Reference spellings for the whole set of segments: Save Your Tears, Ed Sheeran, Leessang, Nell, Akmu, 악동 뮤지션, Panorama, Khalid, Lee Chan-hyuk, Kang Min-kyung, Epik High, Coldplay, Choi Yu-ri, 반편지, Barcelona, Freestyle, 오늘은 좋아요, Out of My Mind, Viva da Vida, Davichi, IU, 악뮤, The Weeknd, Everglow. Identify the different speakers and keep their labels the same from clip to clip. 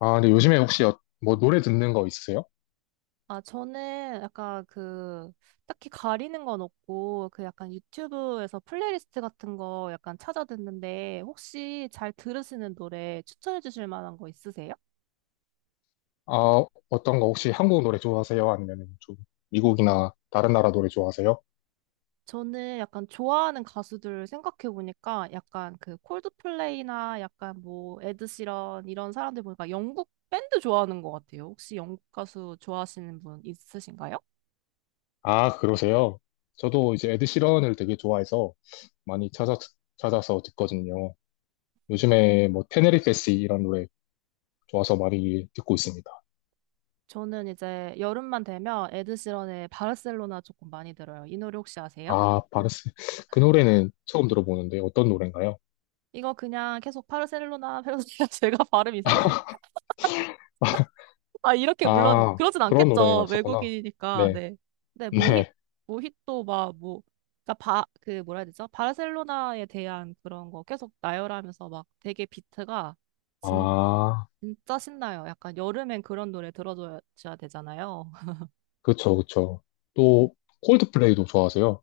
Speaker 1: 아, 근데 요즘에 혹시 노래 듣는 거 있으세요?
Speaker 2: 아, 저는 약간 그, 딱히 가리는 건 없고, 그 약간 유튜브에서 플레이리스트 같은 거 약간 찾아 듣는데, 혹시 잘 들으시는 노래 추천해 주실 만한 거 있으세요?
Speaker 1: 아, 어떤 거 혹시 한국 노래 좋아하세요? 아니면 좀 미국이나 다른 나라 노래 좋아하세요?
Speaker 2: 저는 약간 좋아하는 가수들 생각해 보니까, 약간 그 콜드플레이나 약간 에드시런 이런 사람들 보니까 영국 밴드 좋아하는 것 같아요. 혹시 영국 가수 좋아하시는 분 있으신가요?
Speaker 1: 아, 그러세요? 저도 이제 에드 시런을 되게 좋아해서 많이 찾아, 찾아서 듣거든요. 요즘에 뭐 테네리페시 이런 노래 좋아서 많이 듣고 있습니다.
Speaker 2: 저는 이제 여름만 되면 에드시런의 바르셀로나 조금 많이 들어요. 이 노래 혹시 아세요?
Speaker 1: 아, 바르스. 그 노래는 처음 들어보는데 어떤 노래인가요?
Speaker 2: 이거 그냥 계속 바르셀로나, 페르소나 제가 발음 이상하네요. 아, 이렇게 물론
Speaker 1: 아,
Speaker 2: 그러진
Speaker 1: 그런 노래가
Speaker 2: 않겠죠.
Speaker 1: 있었구나.
Speaker 2: 외국인이니까.
Speaker 1: 네,
Speaker 2: 네. 네, 모히
Speaker 1: 네.
Speaker 2: 모히또 막 그러니까 그 뭐라 해야 되죠? 바르셀로나에 대한 그런 거 계속 나열하면서 막 되게 비트가 진,
Speaker 1: 아,
Speaker 2: 진짜 신나요. 약간 여름엔 그런 노래 들어줘야 되잖아요.
Speaker 1: 그쵸, 그쵸.
Speaker 2: 네.
Speaker 1: 또 콜드플레이도 좋아하세요?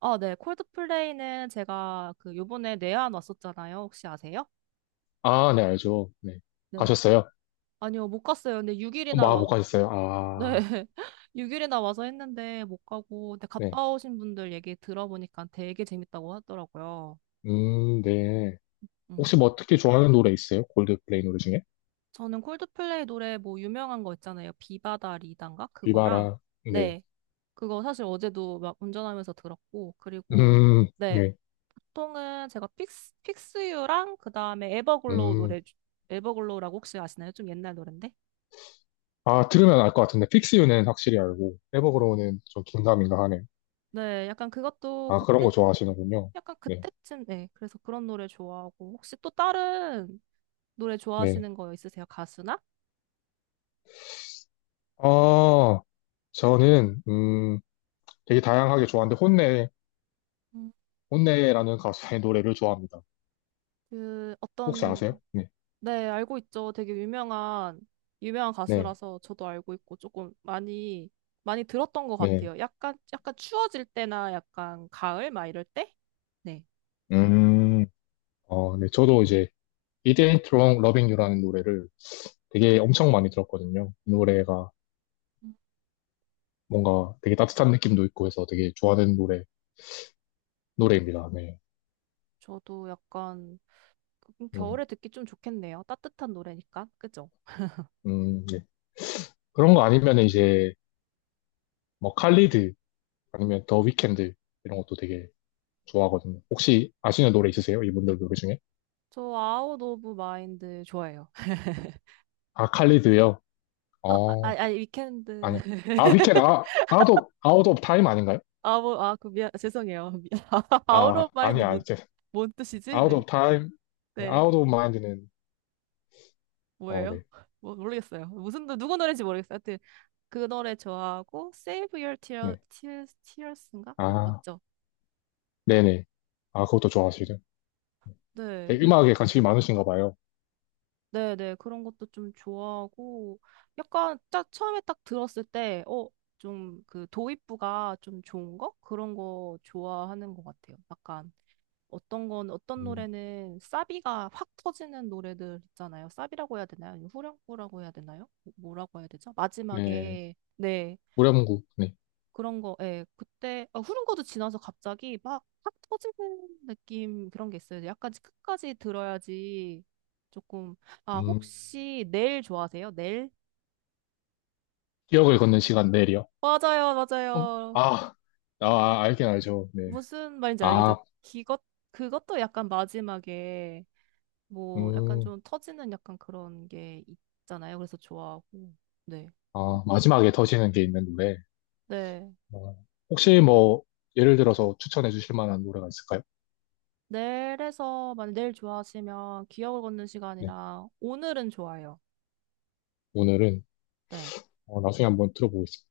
Speaker 2: 아, 네. 콜드플레이는 제가 그 요번에 내한 왔었잖아요. 혹시 아세요?
Speaker 1: 아, 네, 알죠. 네.
Speaker 2: 네.
Speaker 1: 가셨어요?
Speaker 2: 아니요, 못 갔어요. 근데
Speaker 1: 아,
Speaker 2: 6일이나
Speaker 1: 뭐, 아, 못 가셨어요?
Speaker 2: 네.
Speaker 1: 아,
Speaker 2: 6일이나 와서 했는데 못 가고, 근데
Speaker 1: 네.
Speaker 2: 갔다 오신 분들 얘기 들어보니까 되게 재밌다고 하더라고요.
Speaker 1: 네.
Speaker 2: 음.
Speaker 1: 혹시 뭐 특히 좋아하는 노래 있어요? 골드플레이 노래 중에?
Speaker 2: 저는 콜드플레이 노래 뭐 유명한 거 있잖아요. 비바다 리단가? 그거랑,
Speaker 1: 비바라, 네.
Speaker 2: 네. 그거 사실 어제도 막 운전하면서 들었고, 그리고,
Speaker 1: 음,
Speaker 2: 네.
Speaker 1: 네.
Speaker 2: 보통은 제가 픽스유랑 그 다음에 에버글로우
Speaker 1: 음.
Speaker 2: 노래, 에버글로우라고 혹시 아시나요? 좀 옛날 노랜데?
Speaker 1: 아, 들으면 알 것 같은데, 픽스유는 확실히 알고,
Speaker 2: 네,
Speaker 1: 에버그로우는 좀 긴가민가 하네요.
Speaker 2: 네, 약간 그것도
Speaker 1: 아, 그런
Speaker 2: 그때,
Speaker 1: 거 좋아하시는군요.
Speaker 2: 약간
Speaker 1: 네,
Speaker 2: 그때쯤, 네. 그래서 그런 노래 좋아하고, 혹시 또 다른 노래
Speaker 1: 네.
Speaker 2: 좋아하시는 거 있으세요? 가수나?
Speaker 1: 아, 저는, 되게 다양하게 좋아하는데, 혼내,
Speaker 2: 음.
Speaker 1: 혼내라는 가수의 노래를 좋아합니다.
Speaker 2: 그
Speaker 1: 혹시 아세요?
Speaker 2: 어떤
Speaker 1: 네,
Speaker 2: 네, 알고 있죠. 되게 유명한
Speaker 1: 네,
Speaker 2: 가수라서 저도 알고 있고 조금 많이 많이 들었던 것
Speaker 1: 네.
Speaker 2: 같아요. 약간 추워질 때나 약간 가을 막 이럴 때? 네.
Speaker 1: 음, 어, 네. 저도 이제 It Ain't Wrong Loving You라는 노래를 되게 엄청 많이 들었거든요. 이 노래가
Speaker 2: 음.
Speaker 1: 뭔가 되게 따뜻한 느낌도 있고 해서 되게 노래입니다. 네.
Speaker 2: 저도 약간
Speaker 1: 네.
Speaker 2: 겨울에 듣기 좀 좋겠네요. 따뜻한 노래니까. 그죠?
Speaker 1: 네. 그런 거 아니면 이제 뭐 칼리드 아니면 더 위켄드 이런 것도 되게 좋아하거든요. 혹시 아시는 노래 있으세요? 이분들 노래 중에?
Speaker 2: 저 아웃 오브 마인드 좋아해요.
Speaker 1: 아, 칼리드요? 어,
Speaker 2: 아니 위켄드.
Speaker 1: 아니요. 아, 위켄드, 아웃 오브 타임 아닌가요?
Speaker 2: 아, 그 죄송해요. 아웃
Speaker 1: 아,
Speaker 2: 오브 마인드
Speaker 1: 아니야, 이제.
Speaker 2: 뭔 뜻이지?
Speaker 1: 아웃
Speaker 2: 네.
Speaker 1: 오브 타임,
Speaker 2: 네.
Speaker 1: 아웃 오브 마인드는, 어,
Speaker 2: 뭐예요?
Speaker 1: 네.
Speaker 2: 모르겠어요. 누구 노래인지 모르겠어요. 하여튼, 그 노래 좋아하고, Save Your
Speaker 1: 네.
Speaker 2: Tears, Tears인가? 네,
Speaker 1: 아.
Speaker 2: 맞죠?
Speaker 1: 네네. 아, 그것도 좋아하시죠.
Speaker 2: 네,
Speaker 1: 되게
Speaker 2: 요,
Speaker 1: 음악에 관심이 많으신가 봐요.
Speaker 2: 네, 네. 그런 것도 좀 좋아하고, 약간, 딱, 처음에 딱 들었을 때, 좀, 그, 도입부가 좀 좋은 거? 그런 거 좋아하는 것 같아요. 약간, 어떤
Speaker 1: 음,
Speaker 2: 노래는, 사비가 확 터지는 노래들 있잖아요. 사비라고 해야 되나요? 아니면 후렴구라고 해야 되나요? 뭐라고 해야 되죠?
Speaker 1: 네.
Speaker 2: 마지막에, 네.
Speaker 1: 우량국, 네.
Speaker 2: 그런 거, 예, 그때, 후른거도 지나서 갑자기 막, 확 터지는 느낌, 그런 게 있어요. 약간 끝까지 들어야지 조금, 아,
Speaker 1: 음,
Speaker 2: 혹시 넬 좋아하세요? 넬?
Speaker 1: 기억을 걷는 시간 내일이요.
Speaker 2: 맞아요, 맞아요.
Speaker 1: 아, 아, 아, 알긴 알죠. 네.
Speaker 2: 무슨 말인지 알겠죠?
Speaker 1: 아,
Speaker 2: 기것, 그것도 약간 마지막에, 뭐, 약간
Speaker 1: 음,
Speaker 2: 좀 터지는 약간 그런 게 있잖아요. 그래서 좋아하고, 네.
Speaker 1: 아, 마지막에 터지는 게 있는 노래.
Speaker 2: 네,
Speaker 1: 어, 혹시 뭐, 예를 들어서 추천해 주실 만한 노래가 있을까요?
Speaker 2: 네. 일에서 만약 네일 좋아하시면, 기억을 걷는
Speaker 1: 네.
Speaker 2: 시간이랑, 오늘은 좋아요.
Speaker 1: 오늘은,
Speaker 2: 네.
Speaker 1: 어, 나중에 한번 들어보겠습니다.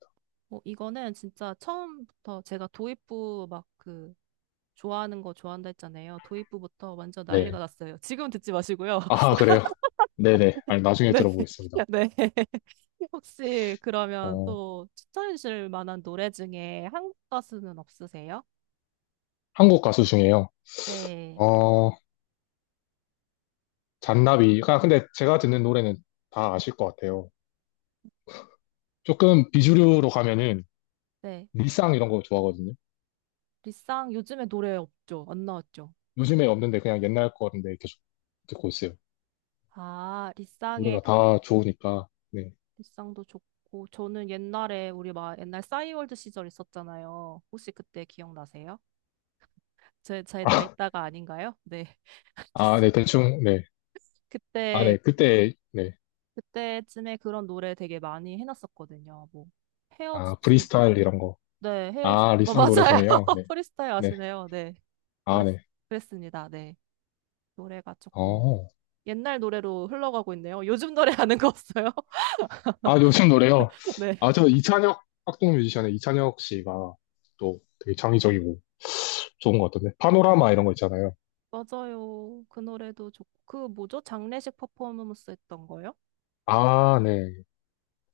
Speaker 2: 어, 이거는 진짜 처음부터 제가 도입부 막 그 좋아하는 거 좋아한다 했잖아요. 도입부부터 완전 난리가
Speaker 1: 네.
Speaker 2: 났어요. 지금 듣지 마시고요.
Speaker 1: 아, 그래요? 네네. 아니, 나중에
Speaker 2: 네.
Speaker 1: 들어보겠습니다.
Speaker 2: 네. 혹시 그러면
Speaker 1: 어,
Speaker 2: 또 추천해 주실 만한 노래 중에 한국 가수는 없으세요?
Speaker 1: 한국 가수 중에요.
Speaker 2: 네.
Speaker 1: 어, 잔나비가 근데 제가 듣는 노래는 다 아실 것 같아요. 조금 비주류로 가면은
Speaker 2: 네.
Speaker 1: 리쌍 이런 거 좋아하거든요.
Speaker 2: 리쌍 요즘에 노래 없죠? 안 나왔죠?
Speaker 1: 요즘에 없는데 그냥 옛날 거인데 계속 듣고 있어요.
Speaker 2: 아,
Speaker 1: 노래가 다 좋으니까. 네.
Speaker 2: 리쌍도 좋고 저는 옛날에 우리 막 옛날 싸이월드 시절 있었잖아요. 혹시 그때 기억나세요? 제 나이대가 아닌가요? 네.
Speaker 1: 아,
Speaker 2: 알겠습니다.
Speaker 1: 네, 대충, 네. 아,
Speaker 2: 그때,
Speaker 1: 네, 그때, 네.
Speaker 2: 그때쯤에 그런 노래 되게 많이 해놨었거든요.
Speaker 1: 아,
Speaker 2: 헤어지지,
Speaker 1: 프리스타일 이런 거.
Speaker 2: 네,
Speaker 1: 아, 리쌍 노래
Speaker 2: 맞아요.
Speaker 1: 중에요. 네,
Speaker 2: 프리스타일
Speaker 1: 네.
Speaker 2: 아시네요. 네.
Speaker 1: 아,
Speaker 2: 그랬,
Speaker 1: 네.
Speaker 2: 그랬습니다. 네. 노래가 조금
Speaker 1: 어.
Speaker 2: 옛날 노래로 흘러가고 있네요. 요즘 노래 아는 거 없어요?
Speaker 1: 아, 요즘 노래요.
Speaker 2: 네.
Speaker 1: 아, 저 이찬혁, 학동 뮤지션의 이찬혁 씨가 또 되게 창의적이고 좋은 것 같던데. 파노라마 이런 거 있잖아요.
Speaker 2: 맞아요. 그 노래도 좋고, 그 뭐죠? 장례식 퍼포먼스 했던 거요?
Speaker 1: 아, 네.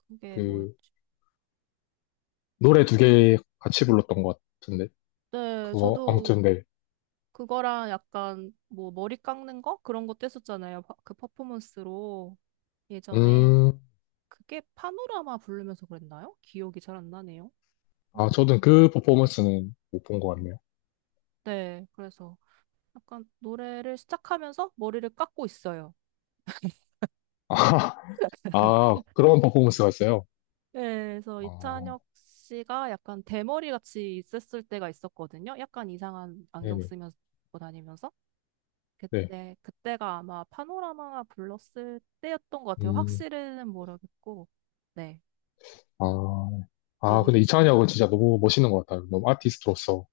Speaker 2: 그게
Speaker 1: 그
Speaker 2: 뭐였지?
Speaker 1: 노래 두 개 같이 불렀던 것 같은데
Speaker 2: 네,
Speaker 1: 그거
Speaker 2: 저도
Speaker 1: 아무튼 네.
Speaker 2: 그거랑 약간 뭐 머리 깎는 거? 그런 것도 했었잖아요. 그 퍼포먼스로 예전에
Speaker 1: 음,
Speaker 2: 그게 파노라마 부르면서 그랬나요? 기억이 잘 안 나네요.
Speaker 1: 아
Speaker 2: 음.
Speaker 1: 저는 그 퍼포먼스는 못 본 것 같네요.
Speaker 2: 네, 그래서 약간 노래를 시작하면서 머리를 깎고 있어요.
Speaker 1: 아, 아 그런 퍼포먼스가 있어요.
Speaker 2: 네, 그래서
Speaker 1: 아,
Speaker 2: 이찬혁 씨가 약간 대머리 같이 있었을 때가 있었거든요. 약간 이상한 안경
Speaker 1: 네네.
Speaker 2: 쓰면서 다니면서.
Speaker 1: 네.
Speaker 2: 그때가 아마 파노라마가 불렀을 때였던 것 같아요.
Speaker 1: 음,
Speaker 2: 확실히는 모르겠고. 네.
Speaker 1: 아, 아 근데 이찬이 형은 진짜 너무 멋있는 것 같아요. 너무 아티스트로서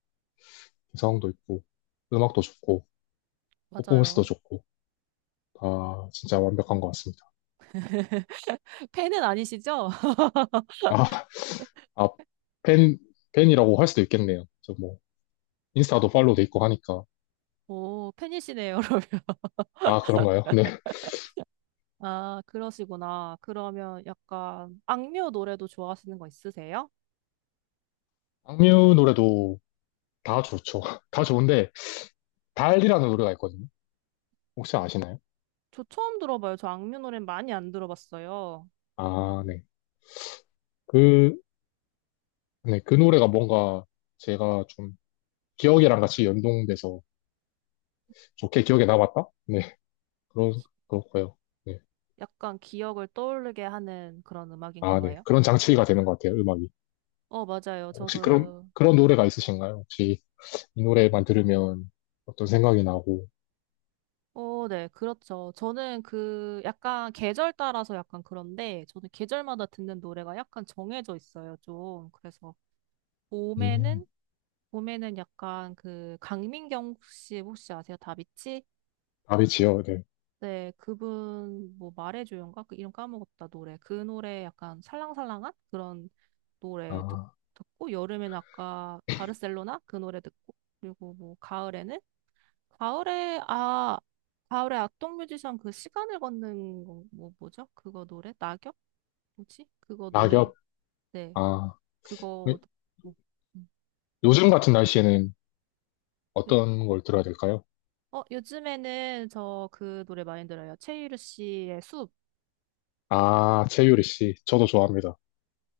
Speaker 1: 개성도 있고 음악도 좋고 퍼포먼스도
Speaker 2: 맞아요.
Speaker 1: 좋고 다 진짜 완벽한 것 같습니다.
Speaker 2: 팬은 아니시죠?
Speaker 1: 아, 아, 팬, 팬이라고 할 수도 있겠네요. 저 뭐 인스타도 팔로우 돼 있고 하니까.
Speaker 2: 오, 팬이시네요, 그러면.
Speaker 1: 아, 그런가요? 네.
Speaker 2: 아, 그러시구나. 그러면 약간 악뮤 노래도 좋아하시는 거 있으세요?
Speaker 1: 악뮤 노래도 다 좋죠. 다 좋은데, 달이라는 노래가 있거든요. 혹시 아시나요?
Speaker 2: 저 처음 들어봐요. 저 악뮤 노래 많이 안 들어봤어요.
Speaker 1: 아, 네. 그, 네. 그 노래가 뭔가 제가 좀 기억이랑 같이 연동돼서 좋게 기억에 남았다? 네. 그런,
Speaker 2: 기-
Speaker 1: 그렇고요. 네.
Speaker 2: 약간 기억을 떠오르게 하는 그런 음악인가
Speaker 1: 아, 네.
Speaker 2: 봐요.
Speaker 1: 그런 장치가 되는 것 같아요, 음악이.
Speaker 2: 어, 맞아요.
Speaker 1: 혹시 그런,
Speaker 2: 저도,
Speaker 1: 그런 노래가 있으신가요? 혹시 이 노래만 들으면 어떤 생각이 나고,
Speaker 2: 어, 네, 그렇죠. 저는 그 약간 계절 따라서 약간 그런데 저는 계절마다 듣는 노래가 약간 정해져 있어요, 좀. 그래서
Speaker 1: 음,
Speaker 2: 봄에는 약간 그 강민경 씨 혹시 아세요? 다비치?
Speaker 1: 다비치요. 네.
Speaker 2: 네, 그분 뭐 말해줘요인가? 그 이름 까먹었다 노래. 그 노래 약간 살랑살랑한 그런 노래
Speaker 1: 아,
Speaker 2: 듣고 여름엔 아까 바르셀로나 그 노래 듣고 그리고 뭐 가을에는 가을에 아 가을에 악동 뮤지션 그 시간을 걷는 거, 뭐 뭐죠? 그거 노래 낙엽? 뭐지? 그거 노래
Speaker 1: 낙엽.
Speaker 2: 네
Speaker 1: 아,
Speaker 2: 그거
Speaker 1: 네.
Speaker 2: 듣고 음.
Speaker 1: 요즘 같은 날씨에는
Speaker 2: 요-
Speaker 1: 어떤 걸 들어야 될까요?
Speaker 2: 요즘에는 저 그 노래 많이 들어요. 최유리 씨의 숲.
Speaker 1: 아, 최유리 씨. 저도 좋아합니다.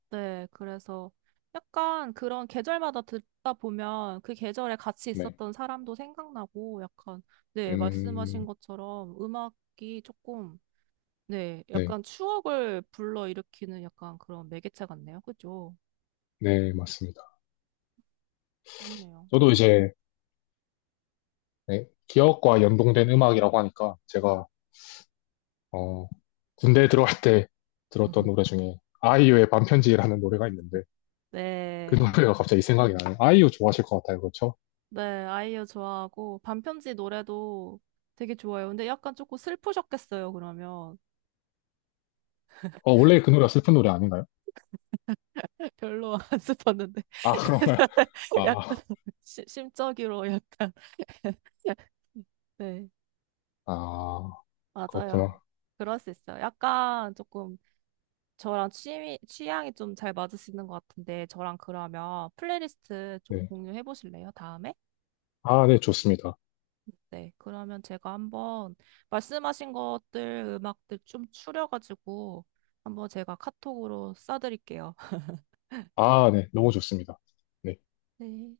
Speaker 2: 네, 그래서 약간 그런 계절마다 듣다 보면 그 계절에 같이
Speaker 1: 네.
Speaker 2: 있었던 사람도 생각나고 약간, 네, 말씀하신
Speaker 1: 음,
Speaker 2: 것처럼 음악이 조금, 네,
Speaker 1: 네.
Speaker 2: 약간 추억을 불러일으키는 약간 그런 매개체 같네요. 그죠?
Speaker 1: 네, 맞습니다.
Speaker 2: 그렇네요.
Speaker 1: 저도 이제, 네, 기억과 연동된 음악이라고 하니까 제가, 어, 군대에 들어갈 때 들었던 노래 중에 아이유의 반편지라는 노래가 있는데 그
Speaker 2: 네,
Speaker 1: 노래가 갑자기 생각이 나네요. 아이유 좋아하실 것 같아요. 그렇죠?
Speaker 2: 네, 아이유 좋아하고 반편지 노래도 되게 좋아요. 근데 약간 조금 슬프셨겠어요, 그러면.
Speaker 1: 어, 원래 그 노래가 슬픈 노래 아닌가요?
Speaker 2: 별로 안 슬펐는데
Speaker 1: 아, 그런가요?
Speaker 2: 그날 약간
Speaker 1: 아,
Speaker 2: 심적으로 약간 네
Speaker 1: 아,
Speaker 2: 맞아요
Speaker 1: 그렇구나.
Speaker 2: 그럴 수 있어요 약간 조금 저랑 취미 취향이 좀 잘 맞으시는 것 같은데 저랑 그러면 플레이리스트 좀
Speaker 1: 네.
Speaker 2: 공유해 보실래요 다음에
Speaker 1: 아, 네, 좋습니다.
Speaker 2: 네 그러면 제가 한번 말씀하신 것들 음악들 좀 추려가지고 한번 제가 카톡으로 쏴드릴게요
Speaker 1: 아, 네, 너무 좋습니다. 네.
Speaker 2: 네.